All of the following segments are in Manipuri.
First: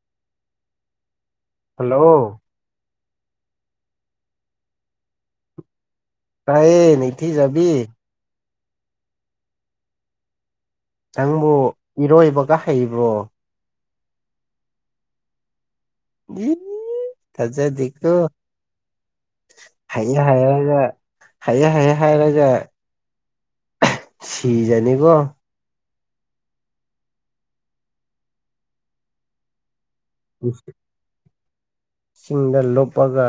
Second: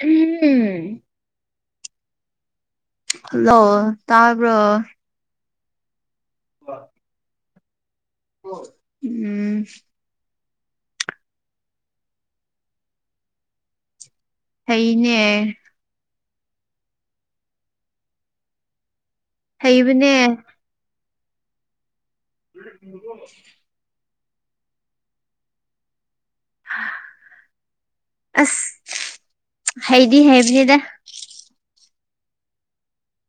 ꯎꯝ ꯍꯜꯂꯣ ꯍꯜꯂꯣ ꯇꯥꯕ꯭ꯔꯣ ꯇꯥꯏꯌꯦ ꯅꯊꯤ ꯆꯕꯤꯤ ꯎꯝ ꯅꯪꯕꯨ ꯏꯔꯣꯏꯕꯒ ꯍꯩꯕ꯭ꯔꯣ ꯊꯩꯅꯦ ꯊꯖꯦꯣ ꯍꯥꯏꯌꯦ ꯍꯩꯕꯅꯦ ꯍꯥꯏ ꯍꯥꯏꯌꯦ ꯍꯥꯏꯌꯦ ꯍꯥꯏ [unintelligible] ꯁꯤꯖꯅꯤꯀꯣ ꯑꯁ ꯍꯩꯗꯤ ꯍꯩꯕꯤꯅꯦꯗ ꯁꯤꯡꯗ ꯂꯨꯞꯄꯒ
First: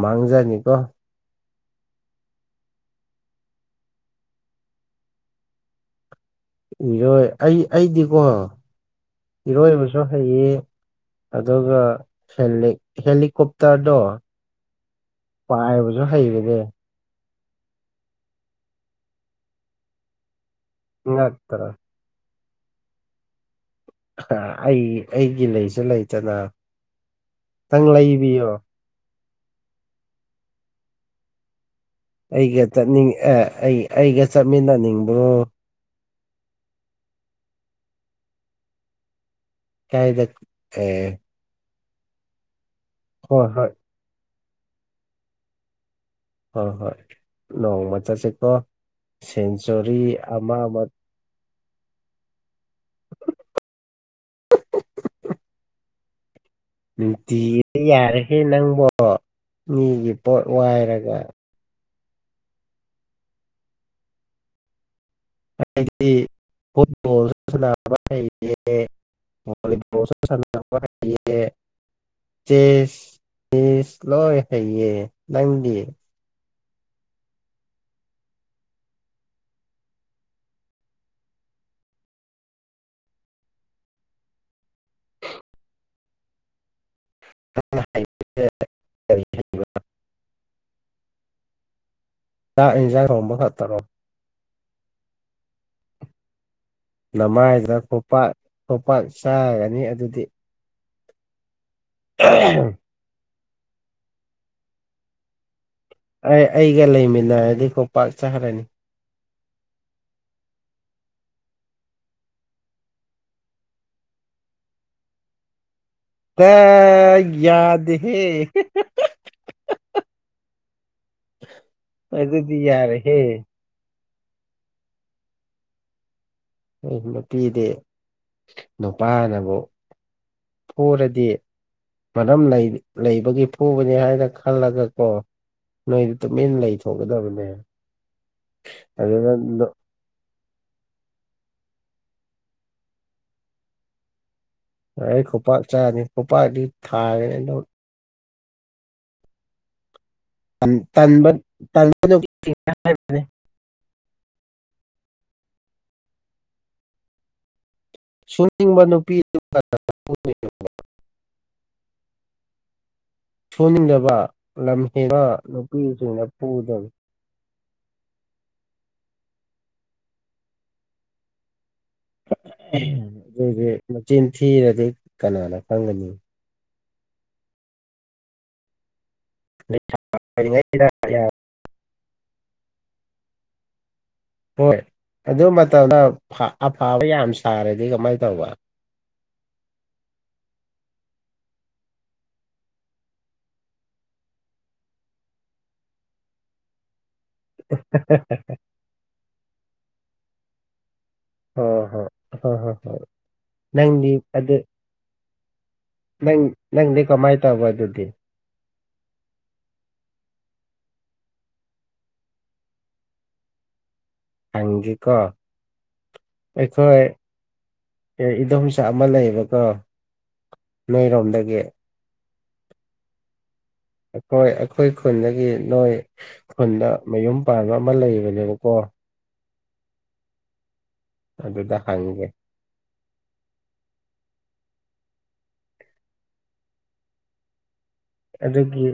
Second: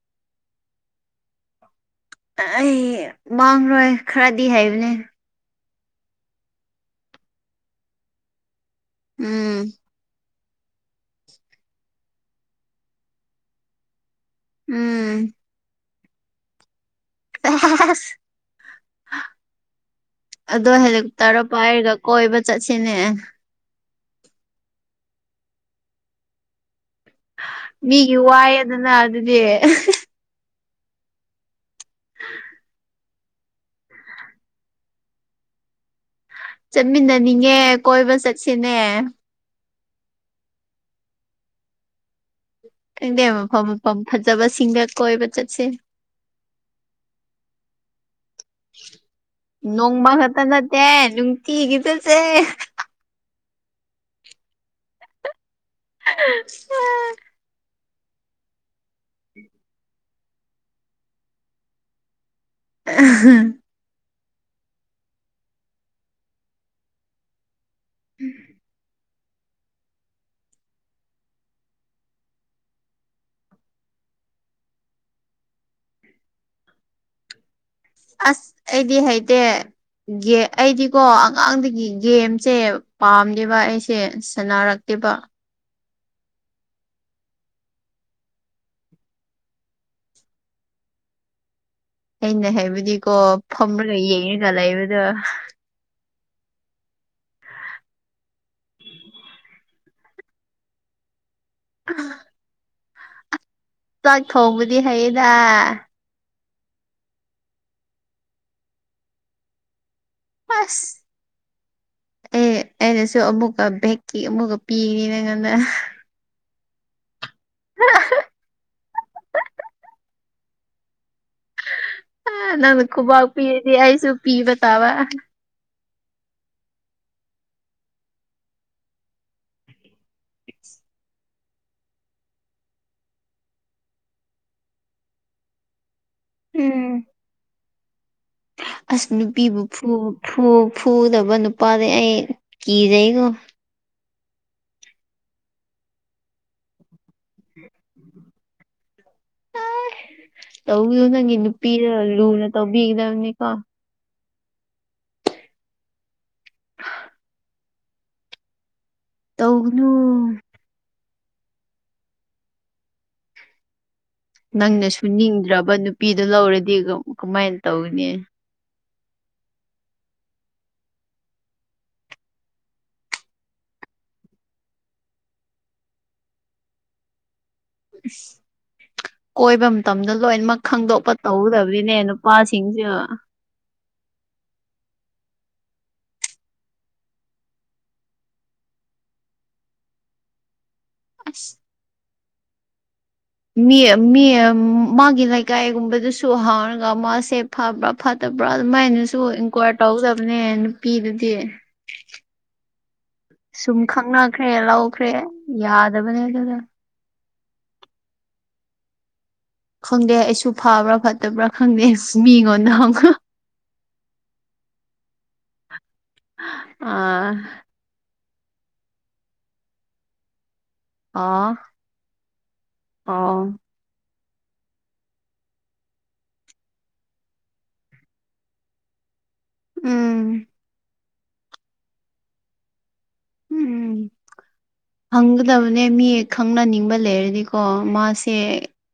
ꯃꯥꯡꯖꯅꯤꯀꯣ ꯑꯩ ꯃꯥꯡꯔꯣꯏ ꯈꯔꯗꯤ ꯍꯥꯏꯕꯅꯦ ꯏꯔꯣꯏ ꯑꯩ ꯑꯩꯗꯤꯀꯣ ꯎꯝ ꯏꯔꯣꯏꯕꯁꯨ ꯍꯩꯌꯦ ꯑꯗꯨꯒ ꯍꯦꯂꯤꯀꯣꯞꯇꯔꯗꯣ ꯎꯝ ꯄꯥꯏꯕꯁꯨ ꯍꯩꯕꯅꯦꯦ ꯑꯗꯣ ꯍꯦꯂꯤꯀꯣꯞꯇꯔ ꯉꯛꯇ꯭ꯔꯥ ꯄꯥꯏꯔꯒ ꯀꯣꯏꯕ ꯆꯠꯁꯤꯅꯦ ꯑꯩ ꯑꯩꯒꯤ ꯂꯩꯁꯨ ꯂꯩꯇꯅ ꯅꯪ ꯃꯤꯒꯤ ꯂꯩꯕꯤꯌꯣ ꯋꯥꯏꯑꯗꯅ ꯑꯗꯨꯗꯤ ꯑꯩꯒ ꯆꯠꯅꯤꯡ ꯑꯦ ꯑꯩ ꯑꯩꯒ ꯆꯠꯃꯤꯟꯅꯅꯤꯡꯕ꯭ꯔꯣ ꯆꯠꯃꯤꯟꯅꯅꯤꯡꯉꯦ ꯀꯣꯏꯕ ꯆꯠꯁꯤꯅꯦ ꯀꯗ ꯑ ꯈꯪꯗꯦ ꯍꯣꯏ ꯃꯐꯝ ꯍꯣꯏ ꯃꯐꯝ ꯐꯖꯕꯁꯤꯡꯒ ꯀꯣꯏꯕ ꯆꯠꯁꯦ ꯍꯣꯏ ꯍꯣꯏ ꯅꯣꯡꯃ ꯆꯠꯁꯤꯀꯣ ꯁꯦꯟꯆꯨꯔꯤ ꯑꯃ ꯑꯃ ꯀꯤꯈꯤꯕꯗꯨꯁꯦ ꯎ ꯅꯨꯡꯇꯤꯕ ꯌꯥꯔꯍꯦ ꯅꯪꯕꯣ ꯃꯤꯒꯤ ꯄꯣꯠ ꯋꯥꯏꯔꯒ ꯑ ꯑꯩꯗꯤꯕ ꯃ ꯆꯦꯁ ꯆꯤꯁ ꯂꯣꯏ ꯍꯩꯌꯦ ꯅꯪꯗꯤ ꯑꯁ ꯑꯩꯗꯤ ꯍꯥꯏꯦꯗ ꯑꯩꯗꯤꯀꯣ ꯑꯉꯥꯡꯗꯒꯤ ꯒꯦꯝꯁꯦ ꯄꯥꯝꯗꯦꯕ ꯑꯩꯁꯦ ꯁꯥꯟꯅꯔꯛꯇꯦꯕ [unintelligible] [unintelligible] [unintelligible] [unintelligible] ꯑꯩꯅ ꯆꯥꯛ ꯏꯟꯖꯥꯡ ꯍꯥꯏꯕꯨꯗꯤꯀꯣ ꯊꯣꯡꯕ ꯈꯛꯇꯔꯣ ꯐꯝꯔꯒ ꯌꯦꯡꯉꯒ ꯂꯩꯕꯗꯣ ꯅꯃꯥꯏꯗꯅ ꯈꯣꯄꯥꯛ ꯈꯣꯄꯥꯛ ꯆꯥꯒꯅꯤ ꯑꯗꯨꯗꯤ ꯑꯍꯝ ꯆꯥꯛ ꯊꯧꯕꯗꯤ ꯍꯩꯌꯦꯗ ꯑꯩ ꯑꯩꯒ ꯂꯩꯃꯤꯟꯅꯔꯗꯤꯀꯣ ꯄꯥꯛ ꯆꯥꯈ꯭ꯔꯅꯤ ꯑꯁ ꯑꯦ ꯑꯩꯅꯁꯨ ꯑꯃꯨꯛꯀ ꯕꯦꯛꯀꯤ ꯑꯃꯨꯛꯀ ꯄꯤꯔꯤꯅꯤ ꯅꯪ ꯉꯟꯅ ꯇ ꯌꯥꯗꯦꯍ‌ꯦ ꯑ ꯑꯗꯨꯗꯤ ꯌꯥꯔꯦ ꯍꯦ ꯌꯥꯏꯁꯨ ꯄꯤꯕꯇꯥꯋꯥ ꯑꯩ ꯅꯨꯄꯤꯗꯤ ꯅꯨꯄꯥꯅꯕꯨ ꯐꯨꯔꯗꯤ ꯃꯔꯝ ꯂꯩꯕꯒꯤ ꯐꯨꯕꯅꯦ ꯍꯥꯏꯅ ꯈꯜꯂꯒ ꯀꯣ ꯅꯣꯏꯗꯤ ꯇꯨꯃꯤꯟꯅ ꯎꯝ ꯂꯩꯊꯣꯛꯒꯗꯕꯅꯦ ꯑꯁ ꯅꯨꯄꯤꯕꯨ ꯐꯨꯗꯕ ꯅꯨꯄꯥꯗꯤꯩ ꯑꯩ ꯀꯤꯖꯩꯉꯣ ꯑꯩ ꯈꯨꯄꯥꯛ ꯆꯥꯔꯅꯤ ꯈꯨꯄꯥꯛꯗꯤ ꯊꯥꯔꯅ ꯇꯧꯗꯣ ꯇꯟꯕ ꯅꯪꯒꯤ ꯅꯨꯄꯤꯗ ꯇꯟꯕ ꯂꯨꯅ ꯅꯨꯄꯤ ꯇꯧꯕꯤꯒꯗꯕꯅꯤꯀꯣ ꯑ ꯁꯨꯅꯤꯡꯕ ꯅꯨꯄꯤ ꯇꯧꯒꯅꯨ ꯁꯨꯡꯅꯤꯡꯗꯕ ꯅꯪꯅ ꯁꯨ ꯅꯤꯡꯗ꯭ꯔꯕ ꯅꯨꯄꯤꯗꯣ ꯂꯧꯔꯗꯤ ꯄꯨꯗꯕ ꯀꯃꯥꯏꯅ ꯇꯧꯒꯅꯤ ꯑꯗꯨꯗꯤ ꯃꯆꯤꯟ ꯊꯤꯔꯗꯤ ꯀꯅꯥꯅ ꯈꯪꯒꯅꯤ ꯀꯣꯏꯕ ꯃꯇꯝꯗ ꯂꯣꯏꯅꯃꯛ ꯂꯩꯔꯤꯉꯩꯗ ꯈꯪꯗꯣꯛꯄ ꯌꯥ ꯇꯧꯗꯕꯤꯅꯦ ꯄꯥ ꯁꯤꯡꯁꯨ ꯍꯣꯏ ꯑꯗꯨ ꯃꯇꯝꯗ ꯑꯐꯕ ꯌꯥꯝ ꯁꯥꯔꯗꯤ ꯀꯃꯥꯏꯅ ꯇꯧꯕ ꯑꯁ ꯃꯤ ꯃꯤ ꯃꯥꯒꯤ ꯂꯩꯀꯥꯏꯒꯨꯝꯕꯗꯨꯁꯨ ꯍꯥꯡꯉꯒ ꯃꯥꯁꯦ ꯐꯕ꯭ꯔꯥ ꯐꯠꯇꯕ꯭ꯔꯥ ꯑꯗꯨꯃꯥꯏꯅꯁꯨ ꯏꯟꯀ꯭ꯋꯥꯏꯔ ꯇꯧꯒꯗꯕꯅꯦꯅ ꯅꯨꯄꯤꯗꯨꯗꯤ ꯍꯣꯏ ꯍꯣꯏ ꯍꯣꯏ ꯍꯣꯏ ꯍꯣꯏ ꯁꯨꯝ ꯅꯪꯗꯤ ꯈꯪꯅꯈ꯭ꯔꯦ ꯑꯗꯨ ꯂꯧꯈ꯭ꯔꯦ ꯌꯥꯗ ꯅꯪ ꯅꯪꯗꯤ ꯀꯃꯥꯏꯅ ꯇꯧꯕ ꯑꯗꯨꯗꯤ ꯈꯪꯗꯦ ꯑꯩꯁꯨ ꯐꯥꯕ꯭ꯔꯥ ꯐꯠꯇꯕ꯭ꯔꯥ ꯈꯪꯗꯦ ꯃꯤꯉꯣꯟꯗꯪ ꯑꯪꯖꯤꯀ ꯑꯩꯈꯣꯏ ꯑꯥ ꯏꯗꯣꯝꯆꯥ ꯑꯃ ꯂꯩꯌꯦꯕꯀꯣ ꯑꯣ ꯅꯔꯣꯝꯗꯒꯦ ꯑꯣ ꯑꯩꯈꯣꯏ ꯑꯩꯈꯣꯏ ꯈꯨꯟꯗꯒꯤ ꯅꯣꯏ ꯈꯨꯨꯟꯗ ꯃꯌꯨꯝ ꯄꯥꯟꯕ ꯑꯃ ꯂꯩꯕꯅꯦꯕꯀꯣ ꯎꯝ ꯑꯗꯨꯗ ꯍꯪꯦ ꯎꯝ ꯎꯝ ꯍꯪꯒꯗꯕꯅꯦ ꯃꯤꯦꯛ ꯈꯪꯅꯅꯤꯡꯕ ꯂꯩꯔꯗꯤꯀꯣ ꯃꯥꯁꯦ ꯁꯦ ꯑꯗꯨꯒꯤ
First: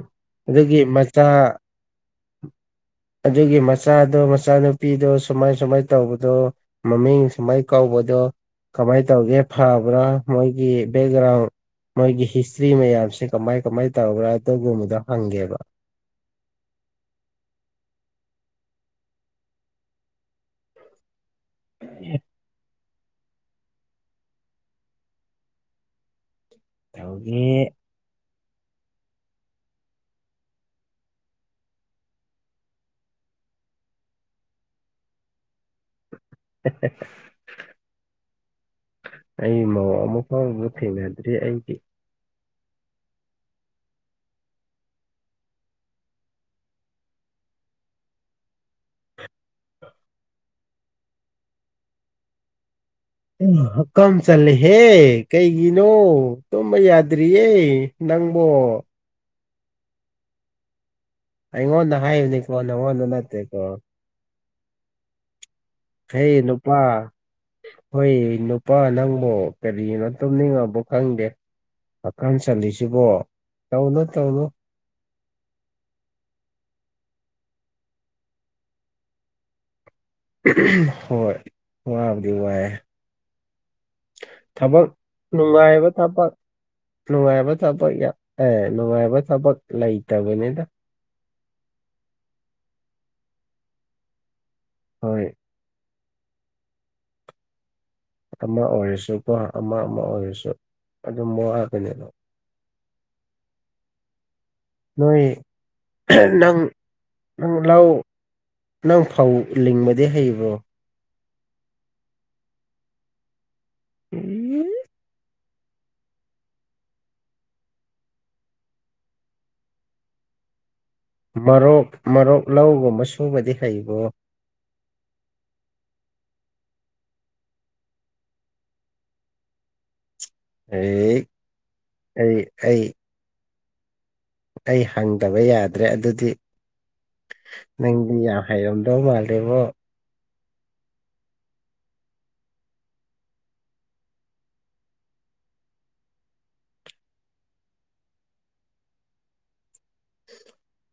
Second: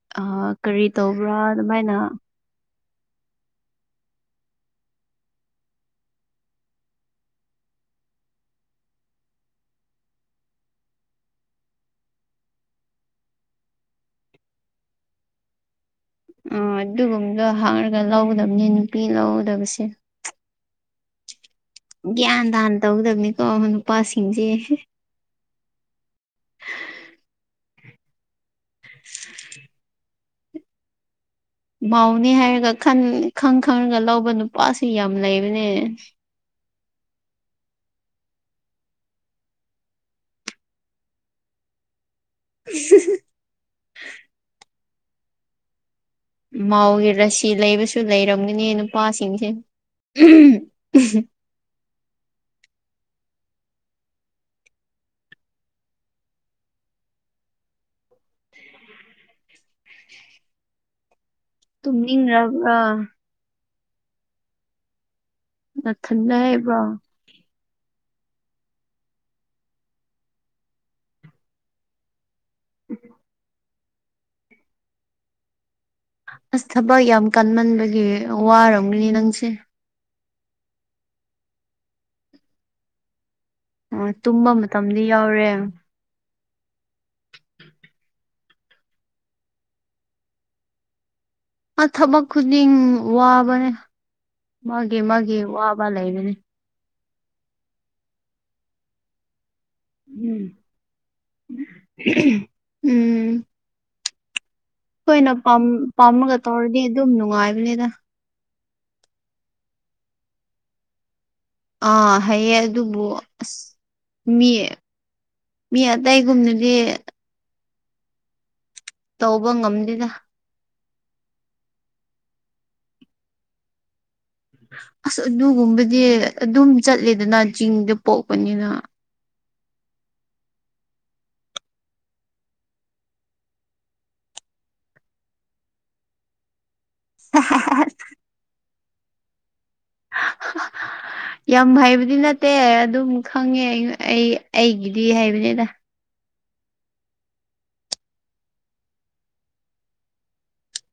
ꯑꯗꯨꯒꯤ ꯀꯔꯤ ꯇꯧꯕ꯭ꯔꯥ ꯃꯆꯥ ꯑꯗꯨꯃꯥꯏꯅ ꯑꯗꯨꯒꯤ ꯃꯆꯥꯗꯣ ꯃꯆꯥꯅꯨꯄꯤꯗꯣ ꯁꯨꯃꯥꯏ ꯁꯨꯃꯥꯏꯅ ꯇꯧꯕꯗꯣ ꯃꯝꯃꯤꯥꯏ ꯀꯧꯕꯗꯣ ꯀꯃꯥꯏꯅ ꯇꯧꯒꯦ ꯐꯕ꯭ꯔꯥ ꯃꯣꯏꯒꯤ ꯕꯦꯛꯒ꯭ꯔꯥꯎꯟ ꯃꯣꯏꯒꯤ ꯍꯤꯁꯇ꯭ꯔꯤ ꯃꯌꯥꯝꯁꯦ ꯀꯃꯥꯏ ꯀꯃꯥꯏꯅ ꯇꯧꯕ꯭ꯔꯥ ꯑꯗꯨꯒꯨꯝꯕꯗꯣ ꯍꯪꯒꯦꯕ ꯑꯣ ꯑꯗꯨꯒꯨꯝꯕꯗꯣ ꯍꯥꯡꯉꯒ ꯂꯧꯒꯗꯕꯅꯤ ꯅꯨꯄꯤ ꯂꯧꯒꯗꯕꯁꯦ ꯒ꯭ꯌꯥꯟ ꯇꯟ ꯇꯧꯒꯗꯕꯅꯤꯀꯣ ꯅꯨꯄꯥꯁꯤꯡꯁꯦ ꯇꯧꯒꯤ [unintelligible] ꯃꯥꯎꯅꯤ ꯍꯥꯏꯔꯒꯟ ꯈꯪ ꯈꯪꯉꯒ ꯂꯧꯕ ꯅꯨꯄꯥꯁꯤ ꯌꯥꯝ ꯂꯩꯕꯅꯦ [unintelligible] ꯑꯩ ꯃ ꯑꯃꯨ ꯐꯥꯎ ꯊꯦꯡꯃꯦꯗ꯭ꯔꯤ ꯑꯩꯗꯤ ꯎ ꯃꯥꯎꯒꯤ ꯔꯁꯤ ꯂꯩꯕꯁꯨ ꯂꯩꯔꯝꯒꯅꯤ ꯅꯨꯄꯥꯁꯤꯡꯁꯦ ꯍꯛꯀꯝ ꯆꯜꯂꯦꯍꯦ ꯀꯩꯒꯤꯅꯣ ꯇꯨꯝꯕ ꯌꯥꯗ꯭ꯔꯤꯌꯦ ꯅꯪꯕꯣ ꯑꯩꯉꯣꯟ ꯍꯥꯏꯅꯤ ꯀꯣꯣꯟꯅ ꯇꯨꯝꯅꯤꯡꯔꯕ꯭ꯔꯥ ꯑꯣ ꯅꯠꯇꯦ ꯀꯣ ꯍꯦ ꯅꯊꯟꯗ ꯅꯨꯄꯥ ꯍꯥꯏꯕ꯭ꯔꯣ ꯍꯣꯏ ꯅꯨꯄꯥ ꯅꯪꯕꯨ ꯀꯔꯤꯅꯣ ꯇꯨꯝꯅꯤꯡꯉꯕ ꯈꯪꯗꯦ ꯀꯥꯝ ꯆꯜꯂꯤꯁꯤꯕꯣ ꯇꯧꯅꯨ ꯇꯧꯅꯨ ꯑꯁ ꯊꯕꯛ ꯌꯥꯝ ꯀꯟꯃꯟꯕꯒꯤ ꯋꯥꯔꯝꯒꯅꯤ ꯅꯪꯁꯦ ꯍꯣꯏ ꯋꯥꯕꯨꯗꯤ ꯋꯥꯏꯑꯦ ꯑꯣ ꯇꯨꯝꯕ ꯃꯇꯝꯗꯤ ꯌꯥꯎꯔꯦ ꯅꯨꯡꯉꯥꯏꯕ ꯊꯕꯛ ꯅꯨꯡꯉꯥꯏꯕ ꯊꯕꯛ ꯑꯦ ꯅꯨꯡꯉꯥꯏꯕ ꯊꯕꯛ ꯂꯩꯇꯕꯅꯤꯗ ꯑ ꯊꯕꯛ ꯈꯨꯗꯤꯡ ꯋꯥꯕꯅꯦ ꯃꯥꯒꯤ ꯍꯣꯏ ꯃꯥꯒꯤ ꯋꯥꯕ ꯂꯩꯕꯅꯤ ꯑꯃ ꯑꯣꯏꯔꯁꯨꯀꯣ ꯑꯃ ꯑꯃ ꯎꯝ ꯑꯣꯏꯔꯁꯨ ꯑꯗꯨꯝ ꯋꯥꯈꯅꯤꯕ ꯎꯝ ꯑꯩꯈꯣꯏꯅ ꯅꯣꯏ ꯄꯥꯝ ꯄꯥꯝꯃꯒ ꯅꯪ ꯇꯧꯔꯗꯤ ꯑꯗꯨꯝ ꯅꯪ ꯅꯨꯡꯉꯥꯏꯕꯅꯤꯗ ꯂꯧ ꯅꯪ ꯐꯧ ꯂꯤꯡꯕꯗꯤ ꯍꯩꯕꯣ ꯑꯥ ꯍꯥꯏꯌꯦ ꯑꯗꯨꯕꯨ ꯑꯁ ꯃꯤ ꯃꯤ ꯑꯇꯩꯒꯨꯝꯅꯗꯤ ꯇꯧꯕ ꯉꯝꯗꯦꯗ ꯃꯔꯣꯛ ꯃꯔꯣꯛ ꯂꯧꯒꯨꯝꯕ ꯁꯨꯕꯗꯤ ꯍꯩꯕꯣ ꯑꯁ ꯑꯗꯨꯒꯨꯝꯕꯗꯤ ꯑꯗꯨꯝ ꯆꯠꯂꯦꯗꯅ ꯆꯤꯡꯗ ꯄꯣꯛꯄꯅꯤꯅ ꯑꯩ ꯑꯩ ꯑꯩ ꯑꯩ ꯍꯪꯗꯕ ꯌꯥꯗ꯭ꯔꯦ ꯑꯗꯨꯗꯤ ꯅꯪꯗꯤ ꯌꯥꯝ ꯍꯥꯏꯔꯝꯗꯧ ꯃꯥꯜꯂꯦꯉꯣ ꯌꯥꯝ ꯍꯩꯕꯗꯤ ꯅꯠꯇꯦ ꯑꯗꯨꯝ ꯈꯪꯉꯦ ꯑꯩ ꯑꯩꯒꯤꯗꯤ ꯍꯩꯕꯅꯤꯗ [unintelligible] [inaudible]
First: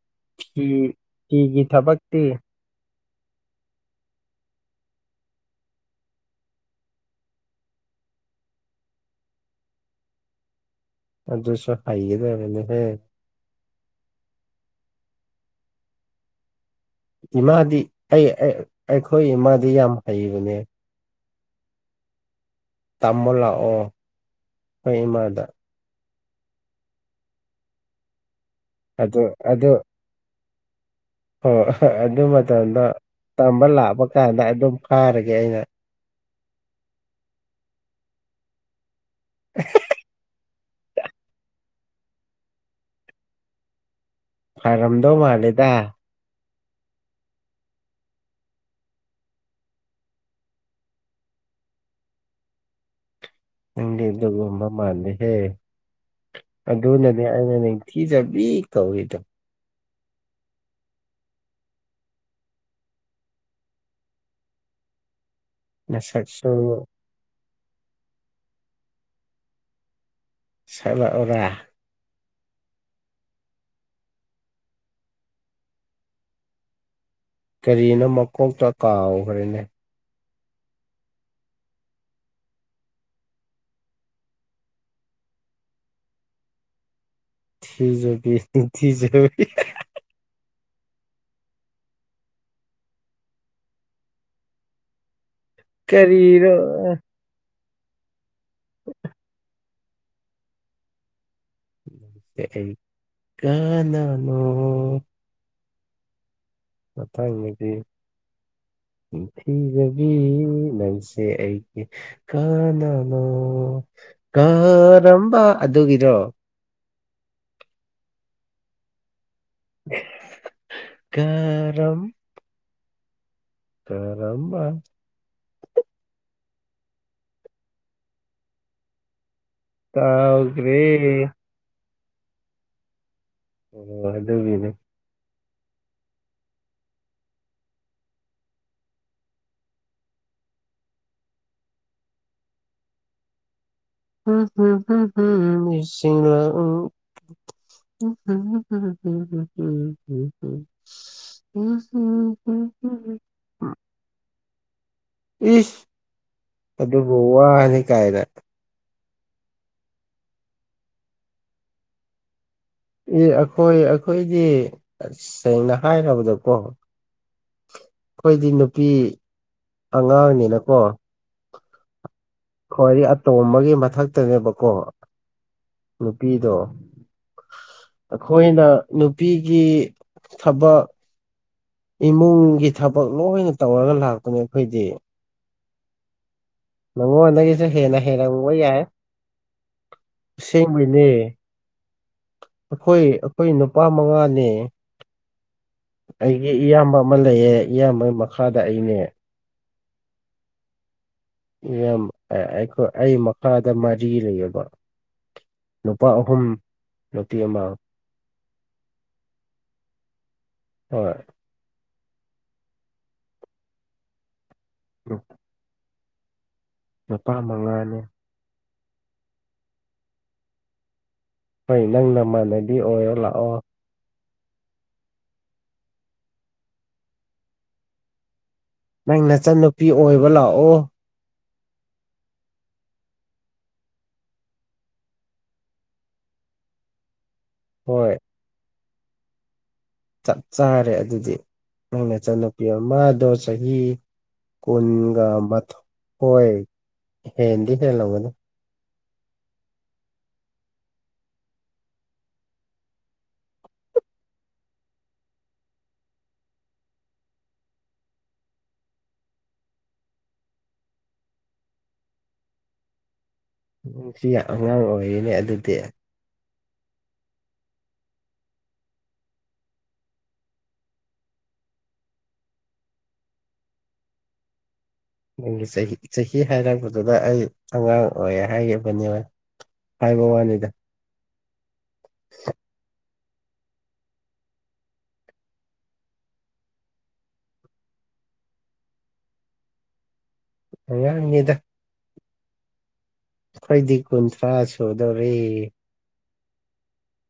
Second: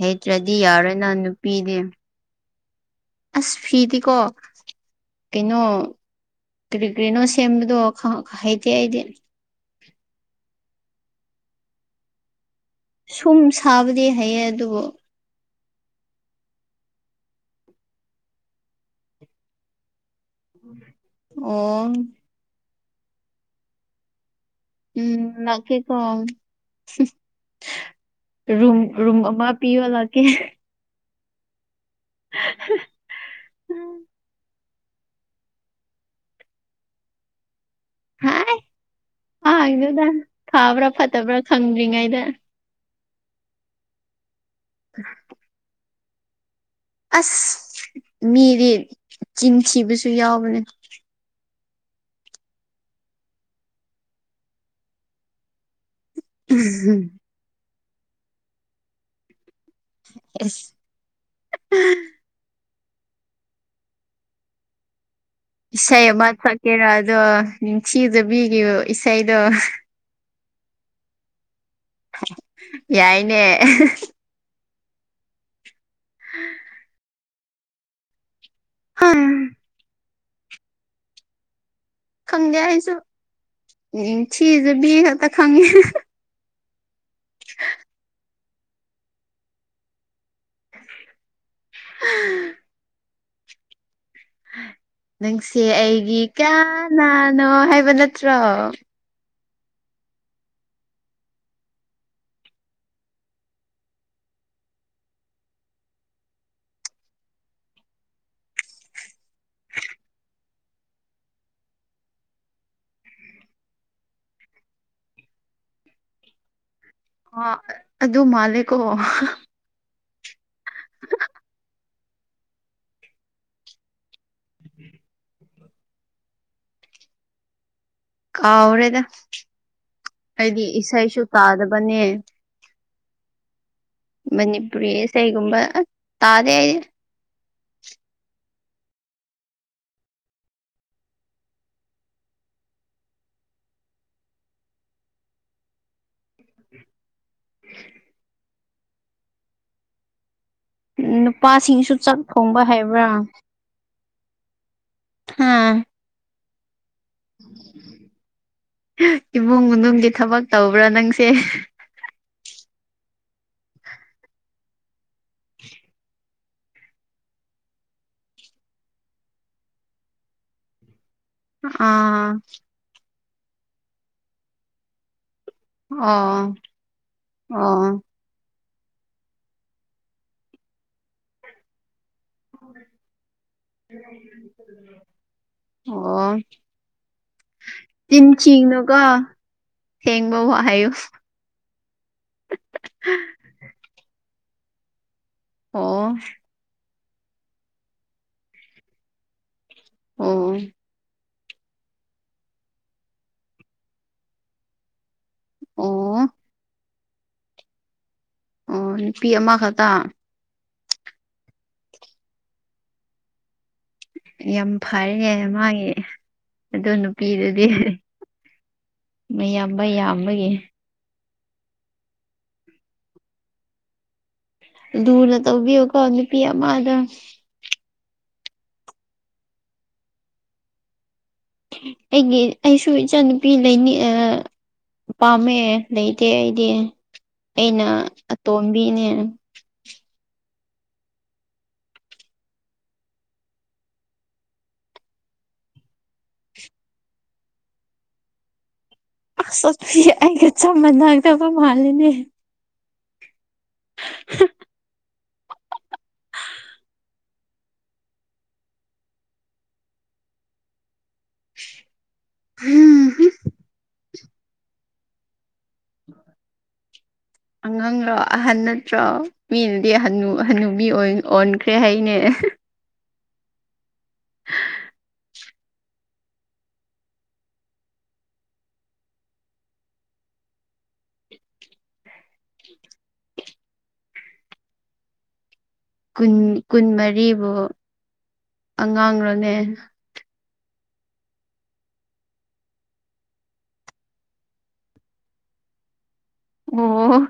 ꯍꯩꯇ꯭ꯔꯗꯤ ꯌꯥꯔꯣꯏꯅ ꯅꯨꯄꯤꯗꯤ ꯇꯦ ꯑꯁ ꯐꯤꯗꯤꯀꯣ ꯀꯩꯅꯣ ꯀꯔꯤ ꯀꯔꯤꯅꯣ ꯁꯦꯝꯕꯗꯣ ꯍꯩꯇꯦ ꯑꯩꯗꯤ ꯑꯗꯨꯗꯁꯨ ꯍꯥꯏꯩꯒꯗꯅꯦ ꯍ ꯁꯨꯝ ꯁꯥꯕꯗꯤ ꯍꯩꯌꯦ ꯑꯗꯨꯕꯨ ꯏꯃꯥꯗꯤ ꯑꯩ ꯑꯩꯈꯣꯏ ꯏꯃꯥꯗꯤ ꯌꯥꯝ ꯍꯩꯕꯅꯦ ꯑꯣ ꯇꯥꯃꯣ ꯂꯥꯛꯑꯣ ꯑꯩꯈꯣꯏ ꯎꯝ ꯏꯃꯥꯗ ꯂꯥꯀꯦꯀꯣ ꯔꯨꯝ ꯔꯨꯝ ꯑꯗꯨ ꯑꯃ ꯄꯤꯌꯣ ꯂꯛꯀꯦ ꯍꯣꯏꯣ ꯍꯣꯏ ꯑꯗꯨ ꯃꯇꯝꯗꯣ ꯇꯝꯕ ꯂꯥꯛꯄ ꯀꯥꯟꯗ ꯑꯗꯨꯝ ꯐꯥꯔꯒꯦ ꯑꯩꯅ ꯍꯥꯏ ꯐꯥꯒꯤꯅꯨꯗ ꯐꯥꯕ꯭ꯔꯥ ꯐꯠꯇꯕ꯭ꯔꯥ ꯈꯪꯗ꯭ꯔꯤꯉꯩꯗ ꯐꯔꯝꯗꯧ ꯃꯥꯜꯂꯦꯗ ꯑꯁ ꯃꯤꯗꯤ ꯆꯤꯟ ꯊꯤꯕꯁꯨ ꯌꯥꯎꯕꯅꯦ ꯅꯪꯗꯤ ꯑꯗꯨꯒꯨꯝꯕ ꯃꯥꯂꯦꯍꯦ ꯑꯗꯨꯅꯗꯤ ꯑꯩꯟꯅꯦ ꯅꯤꯡꯊꯤꯖꯕꯤ ꯀꯧꯔꯤꯗꯣ ꯌꯦꯁ [unintelligible] ꯏꯁꯩ ꯑꯃ ꯅꯁꯛꯁꯨ ꯁꯛꯀꯦꯔꯥ ꯑꯗꯣ ꯅꯤꯡꯊꯤꯖꯕꯤꯒꯤ ꯏꯁꯩꯗꯣ ꯁꯛꯂꯛꯎꯔ ꯌꯥꯏꯅꯦ [unintelligible] ꯀꯔꯤꯅꯣ ꯃꯀꯣꯛꯇ ꯀꯥꯎꯈ꯭ꯔꯦꯅꯦ ꯈꯪꯗꯦ ꯑꯩꯁꯨ ꯅꯤꯡ ꯊꯤꯖꯕꯤ ꯈꯛꯇ ꯈꯪꯉꯤ ꯅꯤꯡꯊꯤꯖꯕꯤ ꯅꯤꯡꯊꯤꯖꯕꯤ ꯑ ꯅꯪꯁꯦ ꯑꯩꯒꯤ ꯀꯔꯤꯅꯣ ꯀꯅꯥꯅꯣ ꯍꯥꯏꯕ ꯅꯠꯇ꯭ꯔꯣ ꯑꯩ ꯀꯅꯅꯣ ꯑꯠꯇ ꯏꯗꯤ ꯊꯤꯖꯕꯤ ꯅꯪꯁꯦ ꯑꯩꯒꯤ ꯀꯅꯥꯅꯣ ꯀꯥꯔꯝꯕ ꯑꯗꯨꯒꯤꯔꯣ ꯑ ꯑꯗꯨ ꯑꯗꯨ ꯃꯥꯂꯀꯣ ꯀꯔꯝ ꯀꯔꯝꯕ ꯀꯥꯎꯔꯦꯗ ꯍꯥꯏꯗꯤ ꯇꯥꯎꯈ꯭ꯔꯦ ꯏꯁꯩꯁꯨ ꯇꯥꯗꯕꯅꯦ ꯑꯣ ꯑꯗꯨꯒꯤꯅꯦ ꯃꯅꯤꯄꯨꯔꯤ ꯏꯁꯩꯒꯨꯝꯕ ꯇꯥꯗ ꯑꯩꯗꯤ ꯎꯝꯝꯝ ꯎ ꯎ ꯅꯨꯄꯥꯁꯤꯡꯁꯨ ꯆꯥꯛ ꯊꯣꯡꯕ ꯍꯩꯕ꯭ꯔꯥ [unintelligible] ꯍꯥ ꯏꯁ ꯑꯗꯨꯕꯨ ꯋꯥꯅꯤ ꯀꯥꯏꯅ ꯏꯃꯨꯡ ꯃꯅꯨꯡꯒꯤ ꯊꯕꯛ ꯇꯧꯕ꯭ꯔꯥ ꯅꯪꯁꯦ ꯑꯦ ꯑꯩꯈꯣꯏ ꯑꯩꯈꯣꯏꯗꯤ ꯁꯦꯡꯅ ꯍꯥꯏꯔꯕꯗꯀꯣ ꯑꯩꯈꯣꯏꯗꯤ ꯅꯨꯄꯤ ꯑꯉꯥꯡꯅꯤꯅꯀꯣ ꯑꯥ ꯈꯋꯥꯣꯏꯗꯤ ꯑꯇꯣꯝꯕꯒꯤ ꯃꯊꯛꯇꯅꯦꯕꯀꯣ ꯑꯣ ꯅꯨꯄꯤꯗꯣ ꯑꯣ ꯑꯩꯈꯣꯏꯅ ꯅꯨꯄꯤꯒꯤ ꯊꯕꯛ ꯏꯃꯨꯡ ꯒꯤ ꯊꯕꯛ ꯂꯣꯏꯅ ꯇꯧꯔꯒ ꯂꯥꯛꯄꯅꯦ ꯑꯩꯈꯣꯏꯗꯤ ꯑꯣ ꯃꯉꯣꯟꯗꯒꯤꯁꯨ ꯍꯦꯟꯅ ꯆꯤꯟ ꯍꯦꯜꯔ ꯎꯕ ꯌꯥꯏ ꯊꯤꯒꯅꯨꯀꯣ ꯁꯦꯡꯕ ꯋꯥ ꯍꯥꯏꯌꯨ ꯑꯁꯦꯡꯒꯤꯅꯦ ꯑꯩꯈꯣꯏ ꯑꯩꯈꯣꯏ ꯅꯨꯄꯥ ꯃꯉꯥꯅꯦ ꯑꯣ ꯑꯩꯒꯤ ꯏꯌꯥꯝꯕ ꯑꯃ ꯂꯩꯌꯦ ꯏꯌꯥꯝꯕꯒꯤ ꯃꯈꯥꯗ ꯑꯩꯅꯦ ꯑ ꯌꯥꯝ ꯑꯩ ꯑꯩ ꯃꯈꯥꯗ ꯃꯔꯤ ꯂꯩꯌꯦꯕ ꯅꯨꯄꯥ ꯑꯣ ꯑꯍꯨꯝ ꯅꯨꯄꯤ ꯑꯃ ꯑꯣ ꯅꯨꯄꯤ ꯑꯃꯈꯛꯇ ꯍꯣꯏ ꯌꯥꯝ ꯐꯔꯦꯅꯦ ꯃꯥꯒꯤ ꯑꯗꯨ ꯅꯨꯄꯥ ꯅꯨꯄꯤꯗꯨꯗꯤ ꯃꯉꯥꯅꯦ ꯃꯌꯥꯝꯕ ꯌꯥꯝꯕꯒꯤ ꯍꯣꯏ ꯅꯪ ꯅꯃꯥꯟꯅꯕꯤ ꯑꯣꯏꯔꯣ ꯂꯥꯛꯑꯣ ꯂꯔꯅ ꯇꯧꯕꯤ ꯀꯅꯤ ꯄꯤꯌꯥꯃꯗ ꯅꯪ ꯅꯆꯟꯅꯨꯄꯤ ꯑꯣꯏꯕ ꯂꯥꯛꯑꯣ ꯑꯩꯒꯤ ꯑꯩꯁꯨ ꯏꯆꯥꯅꯨꯄꯤ ꯂꯩꯅꯤ ꯄꯥꯝꯃꯦ ꯂꯩꯇꯦ ꯑꯩꯗꯤ ꯑꯩꯅ ꯍꯣꯏ ꯑꯇꯣꯝꯕꯤꯅꯦ꯫ ꯆꯞ ꯆꯥꯔꯦ ꯑꯗꯨꯗꯤ ꯅꯪ ꯏꯆꯟꯅꯨꯄꯤ ꯑꯃꯗꯣ ꯆꯍꯤ ꯀꯨꯟꯒ ꯃꯊ ꯍꯣꯏ ꯍꯦꯟꯗꯤ ꯍꯦꯜꯂꯝꯒ ꯁꯛꯁꯤ ꯑꯩꯒ ꯆꯞ ꯃꯅꯥꯗꯕ ꯃꯥꯜꯂꯦꯅꯦ꯫ [unintelligible] [unintelligible] [unintelligible] ꯑꯉꯥꯡ ꯑꯣꯏꯔꯤꯅꯦ ꯑꯗꯨꯗꯤ꯫ [unintelligible] [unintelligible] ꯑꯉꯥꯡꯂꯣ ꯑꯍꯟ ꯅꯠꯇ꯭ꯔꯣ ꯃꯤꯅꯗꯤ ꯍꯅꯨ ꯍꯅꯨꯕꯤ ꯑꯣꯟꯈ꯭ꯔꯦ ꯍꯥꯏꯅꯦ꯫ ꯅꯪꯒꯤ ꯆꯍꯤ ꯆꯍꯤ ꯍꯥꯏꯔꯛꯄꯗꯨꯗ ꯑꯩ ꯑꯉꯥꯡ ꯑꯣꯏ ꯍꯥꯏꯈꯤꯕꯅꯦꯕ꯫ ꯍꯥꯏꯕ ꯋꯥꯅꯤꯗ꯫ ꯀꯨꯟ ꯀꯨꯟ ꯃꯔꯤꯕꯨ ꯑꯉꯥꯡꯂꯅꯦ꯫ ꯑꯉꯥꯡꯅꯤꯗ꯫ ꯑꯩꯗꯤ ꯀꯨꯟꯊ꯭ꯔꯥ ꯁꯨꯗꯧꯔꯦ꯫ ꯑꯣ꯫